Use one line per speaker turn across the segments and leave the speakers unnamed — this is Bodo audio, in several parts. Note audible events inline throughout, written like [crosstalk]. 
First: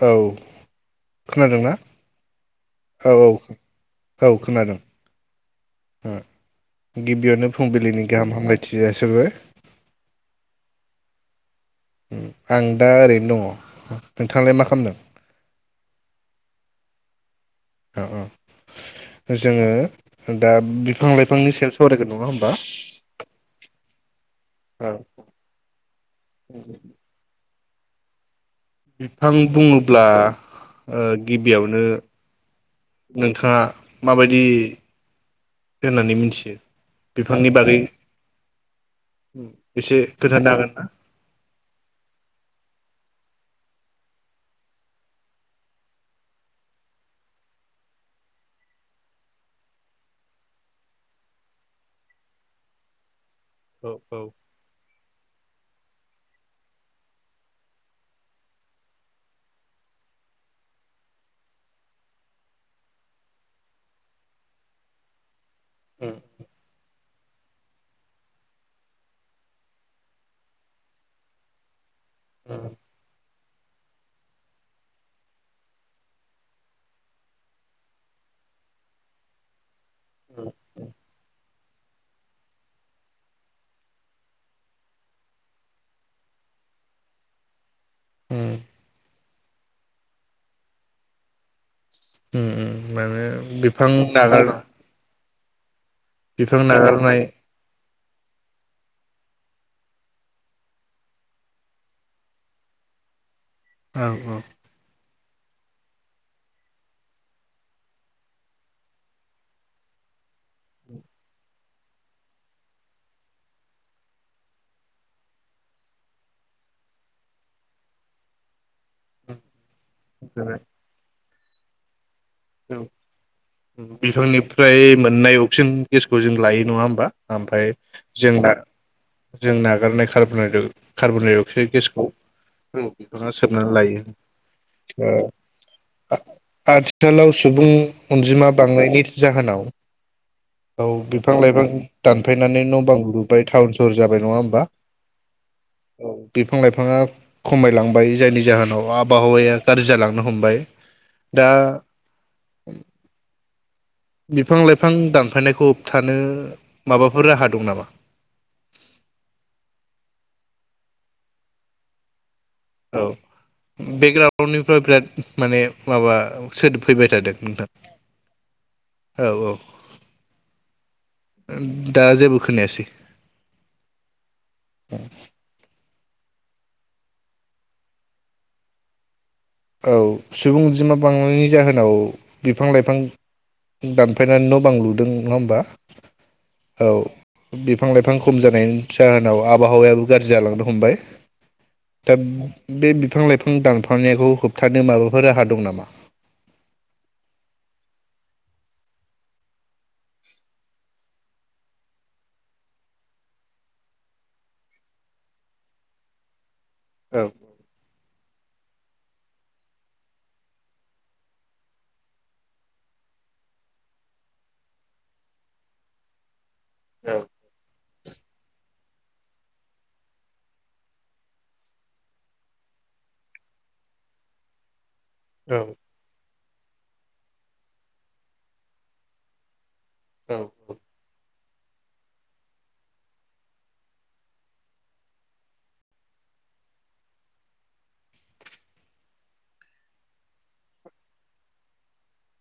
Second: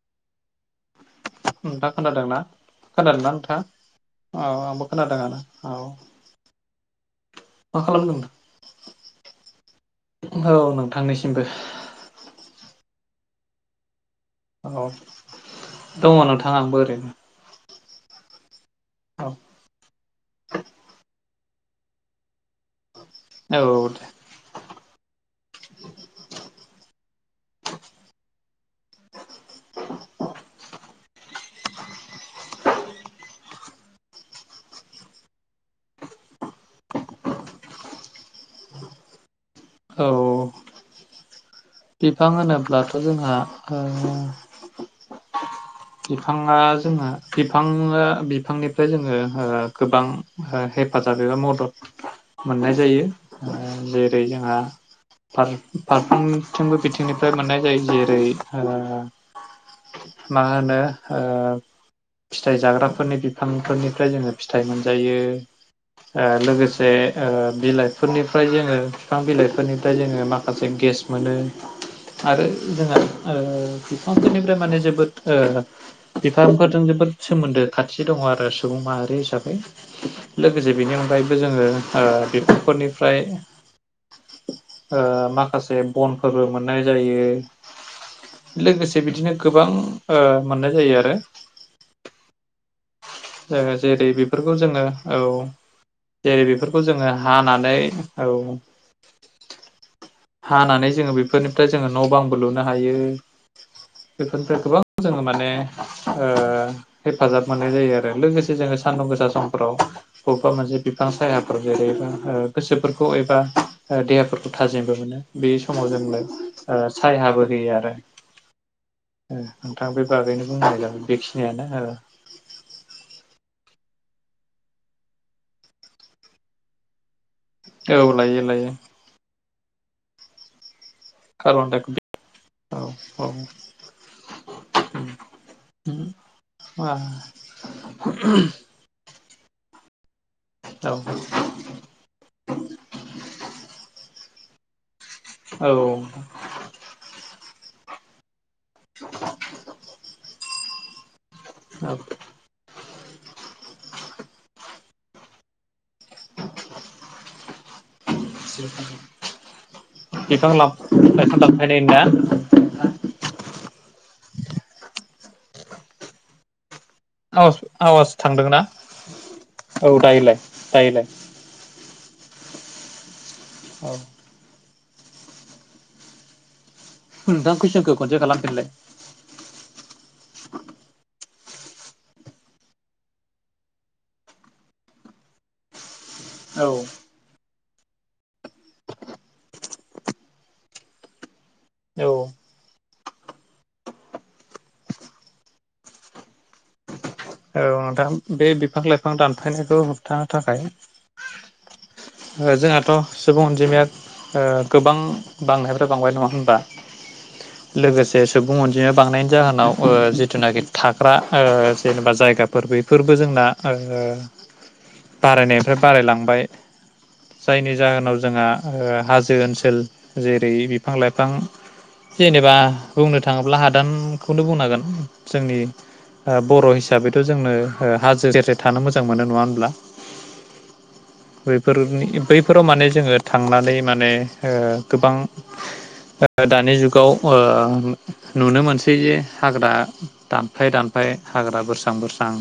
औ खोनादोंना
नोंथां खोनादोंना
औ औ
खोनादोंना नोंथाङा औ आंबो खोनादोंनो औ
ओ गिबियावनो
मा
फुंबिलिनि
खालामदों
गाहाम हामलायथि जासिहरबाय
औ नोंथांनिसि बो
आं दा ओरैनो दङ। नोंथाङालाय मा
औ
खालामदों
दङ नोंथाङा आंबो ओरै
अ औ
औ
जोङो दा बिफां लाइ बिफांनि सायाव सावरायगोन नङा होमबा
औ दे।
औ [unintelligible] बिफां बुङोब्ला ओ गिबियावनो नोंथाङा माबायदि होननानै मिथियो बिफांनि बागै एसे
औ
खोनथानो हागोन ना
बिफां होनोब्लाथ जोंहा ओ बिफाङा जोहा बिफाङा बिफांनिफ्राय जोङो गोबां हेफाजाब एबा मदद मोननाय जायो ओ
औ औ
जेरै जोंहा फार-फ्रोमबो बिथिंनिफ्राय मोननाय जायो जेरै ओ मा होनो ओ फिथाइ जाग्राफोरनि बिफांफोरनिफ्राय जोङो फिथाइ मोनजायो
उम
ओ लोगोसे बिलाइफोरनिफ्राय ओ जोङो बिफां बिलाइफोरनिफ्राय जोङो माखासे गेस मोनो आरो
उम
जोंहा ओ बिफांफोरनिफ्राय माने जोबोद ओ बिफांफोरजों जोबोद सोमोन्दो खाथि दङ आरो सुबुं माहारि हिसाबै लोगोसे बेनि अनगायैबो जोङो ओ बिफांफोरनिफ्राय ओ माखासे बनफोरबो मोननाय जायो
उम
लोगोसे बिदिनो गोबां ओ मोननाय जायो आरो
उम माने
ओ
बिफां
जेरै
नागार
बेफोरखौ जोङो औ जेरै
बिफां
बेफोरखौ जोङो
नागारनाय
हानानै औ हानानै जोङो बेफोरनिफ्राय जोङो नबांबो लुनो हायो
औ
बेफोरनिफ्राय गोबां जोङो मान ने ओ हेफाजाब मोननाय जायो आरो लोगोसे जोङो सानदुं गोसा समफ्राव बबेबा मोनसे बिफां साया जा ओ गोसोफोरखौ एबा देहाफोरखौ थाजिम मोनो बे समाव जोंनो ओ सायहाबो होयो आरो नोंथां बे बागैनो
औ
बुंनाय जागोन बेखि बे नो
औ बिफांनिफ्राय मोननाय अक्सिजेन गेसखौ जों लायो नङा होमबा। ओमफ्राय
औ लायो
जोंना
लायो
जों नागारनाय खारबोनायदों कार्बन डाइ अक्साइड गेसखौ
औ
बिफाङा सोबनानै लायो आ ओनसोलाव सुबुं अनजिमा बांनायनि जाहोनाव औ बिफां लाइफां दानफायनानै न'बां लुबाय टाउन सहर जाबाय नङा होम बा औ बिफां लायफाङा खमायलांबाय जायनि जाहोन आव आबहावाया गाज्रि जालांनो हमबाय दा
औ
बिफां लाइफां दानफायनायखौ हमथानो माबाफोर राहा दं नामा।
औ बिफां ला-लाइफां दानफायनायना
बेकग्रावउन्डनिफ्राय बिराद माने माबा सोदोब फैबाय थादों नोंथां
आवास-आवास थांदोंना औ दायोलाय-दायोलाय
दा जेबो खोनायासै
औ
[unintelligible]
दा खुयसनखौ खनसे खालाम फिनलाय
औ सुबुं अनजिमा बांनायनि जाहोनाव बिफां लाइफां दानफायनानै न' बां लुदों नङा होमबा
औ
बिफां लाइफां खम जानायनि जाहोनाव आबहावायाबो गाज्रि जालांनो हमबाय
औ
दा बे बिफां लाइफां दानफानायखौ होबथानो माबाफोर राहा दं नामा
दं नोंथां बे बिफां लाइफां दानफायनायखौ होबथानो थाखाय जोंहाथ' सुबुं अनजिमाया ओ गोबां बांनायफ्राय बांबाय नङा होनबा।
औ
लोगोसे सुबुं अनजिमा बांनायनि जाहोनाव ओ जिथुनाखि थाग्रा ओ जेनेबा जायगा फोर बैफोरबो जोंना ओ बारायनायनिफ्राय बारायलांबाय
औ
जायनि जाहोनाव जोंहा ओ हाजो ओनसोल जेरै बिफां लाइफां जेनेबा बुंनो थाङोब्ला हादानखौनो बुंनांगोन। जोंनि
औ
ओ बर' हिसाबै थ' जोंनो ओ हाजो सेर सेर थानो मोजां मोनो नङा होनोमब्ला।
औ
बेफोरनि बैफोराव माने जोंङो थांनानै माने ओ गोबां दानि जुगाव नुनो मोनसै जे हाग्रा दानफाय-दानफाय हाग्रा बोर स्रां-बोरस्रां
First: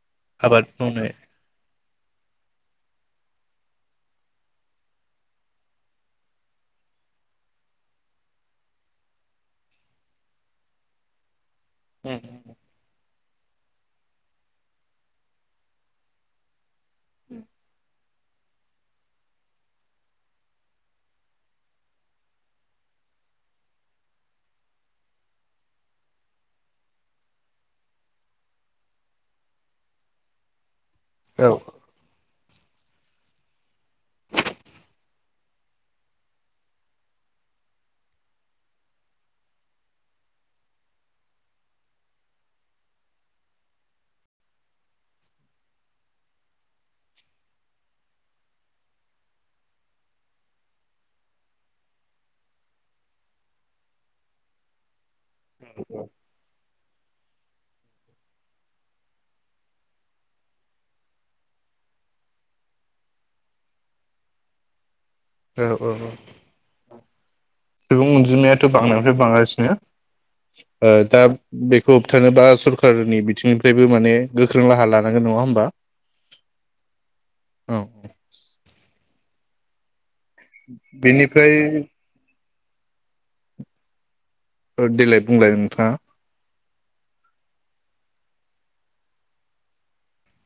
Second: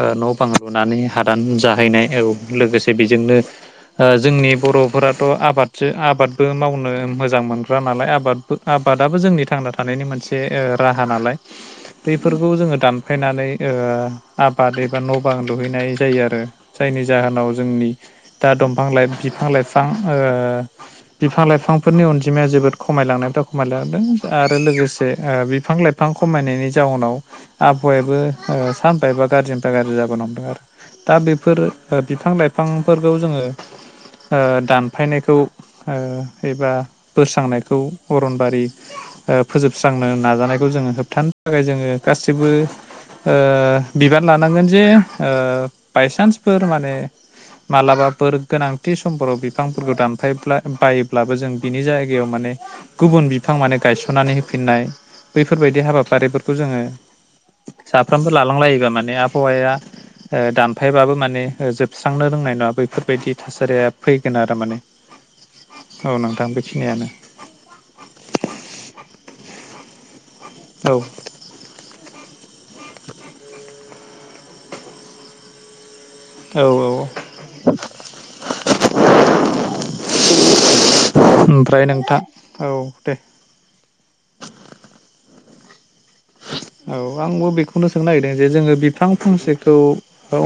ओ न'बां
आबाद
लुनानै
मावनाय
हादान जाहैनाय औ लोगोसे बेजोंनो ओ जोंनि बर'फोराथ' आबादसो आबादबो मावनो मोजां मोनग्रा नालाय आबाद आबादाबो जोंनि थांना थानायनि मोनसे ओ- राहा नालाय बैफोरखौ जोङो दानफायनानै। ओ-आबाद एबा न' बां लुहैनाय जायो आरो जायनि जाहोनाव जोंनि दा दंफां लाइ-बिफां लाइफां ओ- बिफां लाइफांफोरनि अनजिमाया जोबोद खमायलांनायनिफ्राय खमायलांदों आरो लोगोसे ओ-बिफां लाइफां खमायनायनि जााहोनाव। आबहावायाबो ओ सानफा एफा गाज्रिनिफ्राय गाज्रि जाबोनो हमदों आरो। दा
औ
बेफोर ओ-बिफां लाइफ फांफोरखौ जोङो ओ- दानफायनायखौ ओ-एबा बोस्रांनायखौ अरनबारि ओ-फोजोबस्रांनो नाजानायखौ जोङो होबथानो थाखाय जोङो गासिबो। ओ-बिबान लानांगोन जे ओ- बायसान्सफोर माने मालाबाफोर गोनांथि समफोराव बिफांफोरखौ दानफाय बायोब्लाबो जों बिनि जायगायाव माने गुबुन बिफां माने गायसननानै होफिननाय बैफोरबायदि हाबाफारिफोरखौ जोङो। साफ्रोमबो लालांलायोबा माने आबहावाया ओ- दानफायबाबो माने ओ-जोबस्रांनो रोंनाय नङा बैफोरबायदि थासारिया फैगोन आरो माने।
औ औ औ
नोंथां बेखिनियानो
सुबुं अनजिमाथ' बांनायनिफ्राय बांगासिनो। ओ
औ
दा बेखौ होबथानोबा सरका रनि बिथिंनिफ्रायबो माने गोख्रों राहा लानांगोन नङा होमबा?
औ औ। ओमफ्राय नोंथां
बिनिफ्राय।
औ दे।
ओ- देलाय बुंलाय नोंथाङा।
औ आंबो बेखौनो सोंनो नागिरदों जे जोङो बिफां फांसेखौ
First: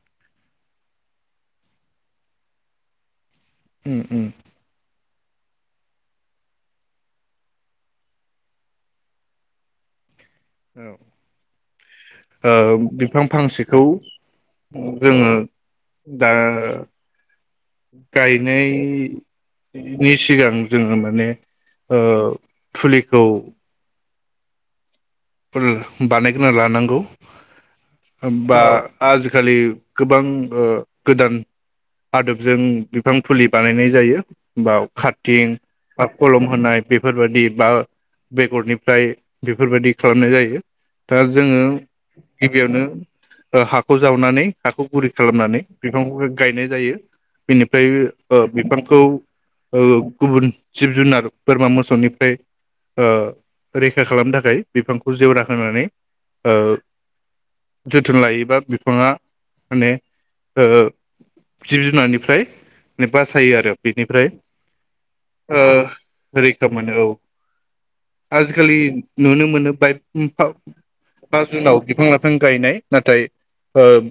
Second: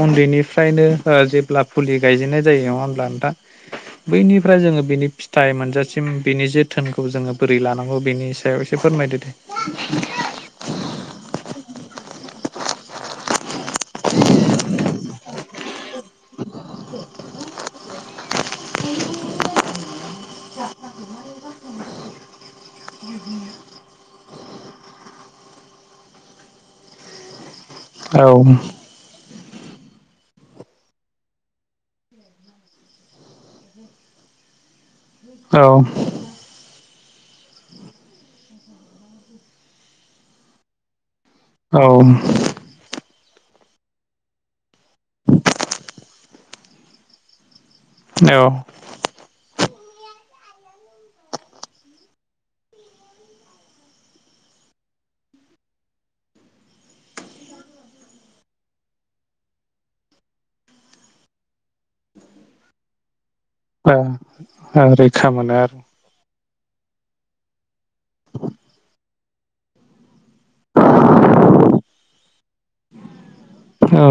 उन्दैनिफ्रायनो ओ- जेब्ला फुलि गायजेननाय जायो नङा होमब्ला नोंथां?
उम उम
बैनिफ्राय जोङो बेनि फिथाइ मोनजासिम बेनि जोथोनखौ जोङो बोरै लानांगौ बेनि सायाव एसे फोरमायदो दे।
औ ओ- बिफां फांसेखौ जोङो दा गायनाय नि सिगां जोङो माने ओ- फुलिखौ। फोर बानायग्रोना लानांगौ।
औ
बा आज खालि गोबां ओ- गोदान आदोबजों बिफां फुलि बानायनाय जायो। बा [unintelligible] थिं
औ
बा कलम होनाय। बेफोरबादि बा बेगरनिफ्राय बेफोरबादि। खालामनाय जायो। दा जोङो गिबियावनो। ओ हाखौ जावनानै। हाखौ गुरै खालामनानै बिफांखौहाय। गायनाय जायो। बिनिफ्राय
औ
ओ-बिफांखौ। ओ गुबुन जिब जुनार बोरमा मोसौनिफ्राय ओ- रैखा खालामनो थाखाय। बिफांखौ जेवरा होनानै ओ-जोथोन लायोबा बिफाङा माने ओ-जिब जुनारनिफ्राय माने।
ओ हो रैखा
ओ
मोनो आरो।
रैखा मोनो औ आजिखालि नुनो। मोनो [unintelligible] [unintelligible] जुनाव बिफां लाइफां गायनाय नाथाय ओ
औ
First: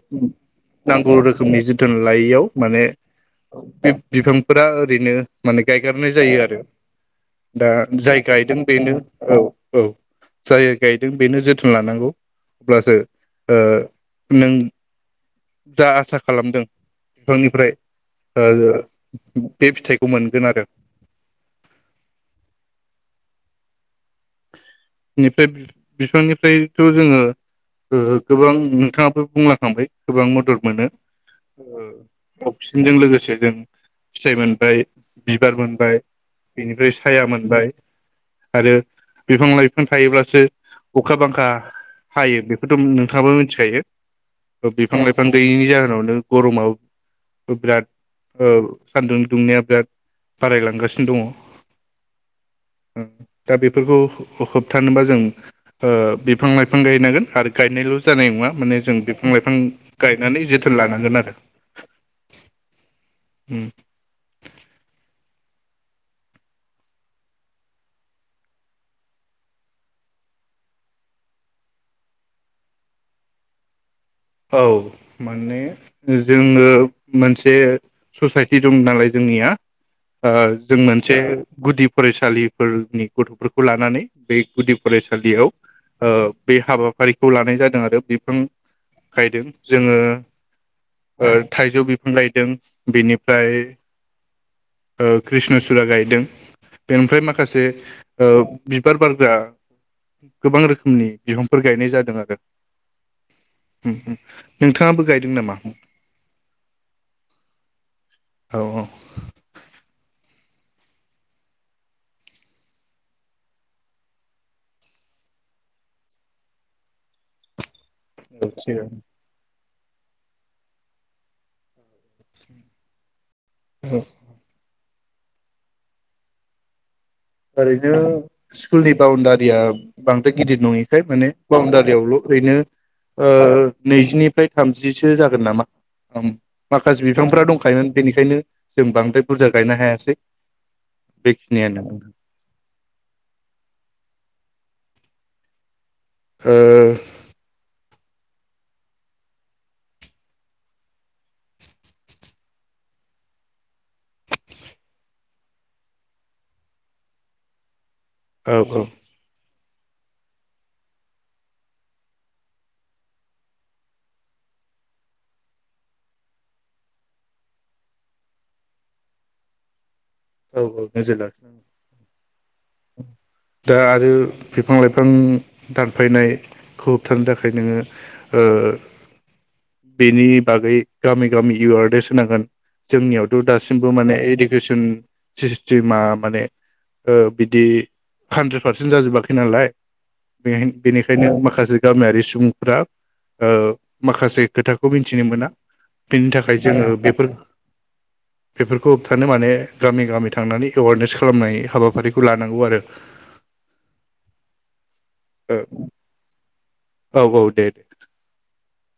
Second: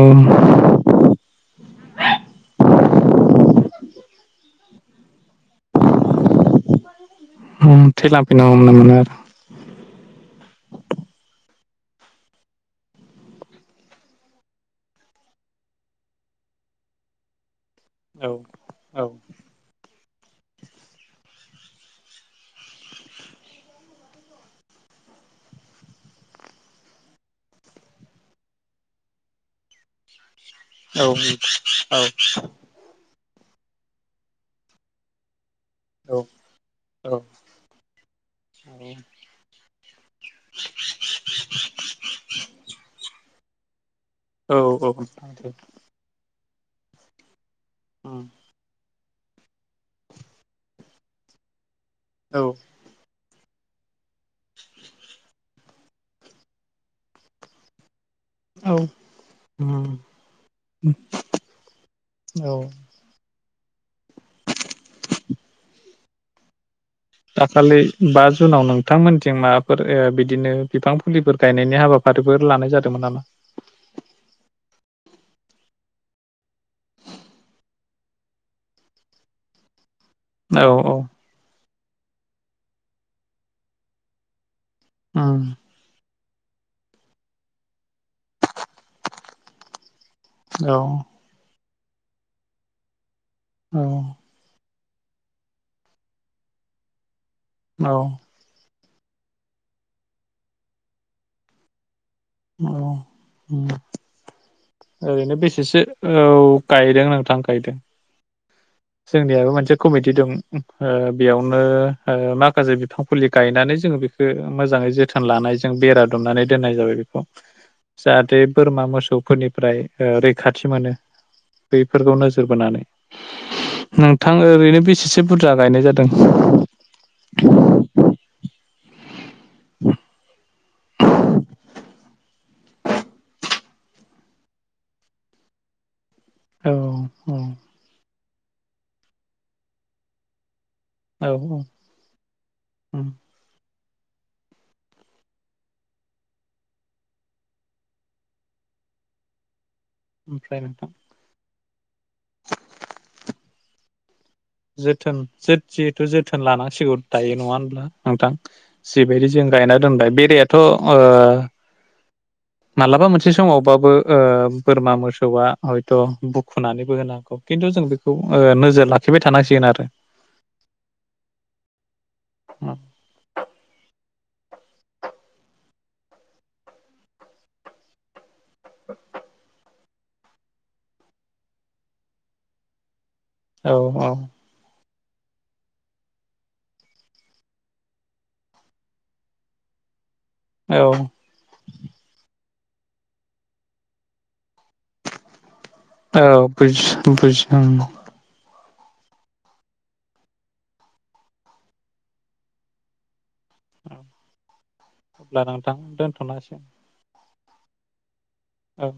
नांगौ रोखोमनि जोथोन लायैयाव माने बे बिफांफोरा। ओरैनो। माने गायगारनाय जायो आरो दा जाय
थैलांफिननो
गायदों
हमनो मोनो
बेनो
आरो
औ औ जाया गायदों बेनो जोथोन लानांगौ अब्लासो ओ नों जा आसा खालामदों बिफांनिफ्राय
औ
ओ बे फिथाइ खौ मोनगोनआरो। बेनिफ्राय बि बिफांनिफ्रायथ' जोङो ओ गोबां नोंथाङाबो बुंलांखांबाय गोबां मदद मोनो ओ अक्सिजेनजों लोगोसे जों फिथाइ मोनबाय बि बार मोनबाय
औ
बेनिफ्राय
औ
साया मोनबाय आरो बिफां लाइफां थायोब्लासो अखा बांखा हायो बेखोथ' नोंथाङाबो मोनथिखायो।
औ
ओ बिफां लाइफां गैयिनि जाहोनावनो गर'माव ओ बिराद औ सान्दुं दुंनाया बिराद बारायलांगासिनो दङ।
औ।
दा बेफोरखौ हो-होबथानोबा जों ओ बिफां लाइफां गायनांगोन आरो गायनायल' जानाय नङा
औ
माने जों बिफां लाइफां गायनानै जोथोन लानांगोन आरो।
औ
उम।
दाखालै बा जुनाव नोंथांमोनथिं माबाफोर ओ बिदिनो बिफां फुलिफोर गायनायनि हाबाफारिफोर लानाय जादोंमोन नामा?
औ माने जोङो मोनसे ससाइटि दं नालाय जोंनिया ओ
औ
जों मोनसे गुदि फरायसालिफोरनि गथ'फोरखौ लानानै बे गुदि
उम
फरायसालियाव ओ बे हाबाफारिखौ लानाय जादों आरो बिफां गायदों जोङो
औ।
ओ थाइजौ बिफां गायदों बेनि फाय
औ
ओ क्रिषण'सुरा गायदों बेनिफ्राय माखा खासे
औ
ओ बिबार बारग्रा गोबां रोखोमनि बिफांफोर गायनाय जादों आर
औ उम।
नोंथाङाबो गायदों
ओरैनो
नामा
बेसेसो औ गायदों नोंथां गायदों।
औ
जोंनियाबो मोनसे कमिटि दं। ओ बेयावनो ओ माखासे बिफां फुलि गायनानै जोङो बेखो मोजाङै जोथोन लानाय जों बेरा दुमनानै दोननाय जाबाय बेखौ। जाहाथे
औ
बोरमा
थिगानो
मोसौफोरनि फ्राय ओ रैखाथि मोनो बैफोरखौ नोजोर बोनानै।
औ
नोंथां ओरैनो बेसेसो बुरजा गायनाय जादों।
आरोैनो सिकुलनि बाउण्डा रिया बांद्राय गिदिर नङिखाय माने बाउण्डारियावल' ओरैनो ओ नैजिनिफाय थामजिसो जागोन नामा। उम
औ
माखासे बिफांफ्रा दंखायोमोन बेनिखायनो जों बांद्राय बुरजा गायनो हायासै।
औ
बेखिनियानो आरो।
उम।
ओ
ओमफ्राय नोंथां जोथोन जिहेथु जोथोन लानांसिगौ दायो नङा होनब्ला? नोंथां
औ
जिबायदि जों गायना दोनबाय बेरायाथ' ओ मालाबा मोनसे समावबाबो ओ बोरमा मोसौआ हयथ' बुखुनानैबो होनो हागौ खिन्थु जों बेखौ ओ नोजोर ला खिबाय थानांसिगोन आरो।
औ औ नोजोर लाखिनांगोन दा आरो बिफां लाइफां दानफायनायखौ होबथानो थाखाय नोङो ओ। बेनि बागै गामि गामि एवारनेस होनांगोन जोंनियाव थ'
औ
दासिमबो माने इडुकेसन सिसटिमा माने ओ बिदि हान्द्रेद पार्सेन्ट जाजोबाखै नालाय बे
औ
बेनिखायनो माखासे गामियारि सुबुं दा ओ माखासे खोथाखौ मिथिनो मोना
औ
बेनि थाखाय
बुजि
जोङो बेफोर
बुजि
बेफोरखौ होबथानो माने गामि गामि थांनानै एवारनेस खालामनाय हाबाफारिखौ लानांगौ आरो
औ। अब्ला नोंथां दोन्थ'नांसिगोन।
औ औ दे दे।
औ।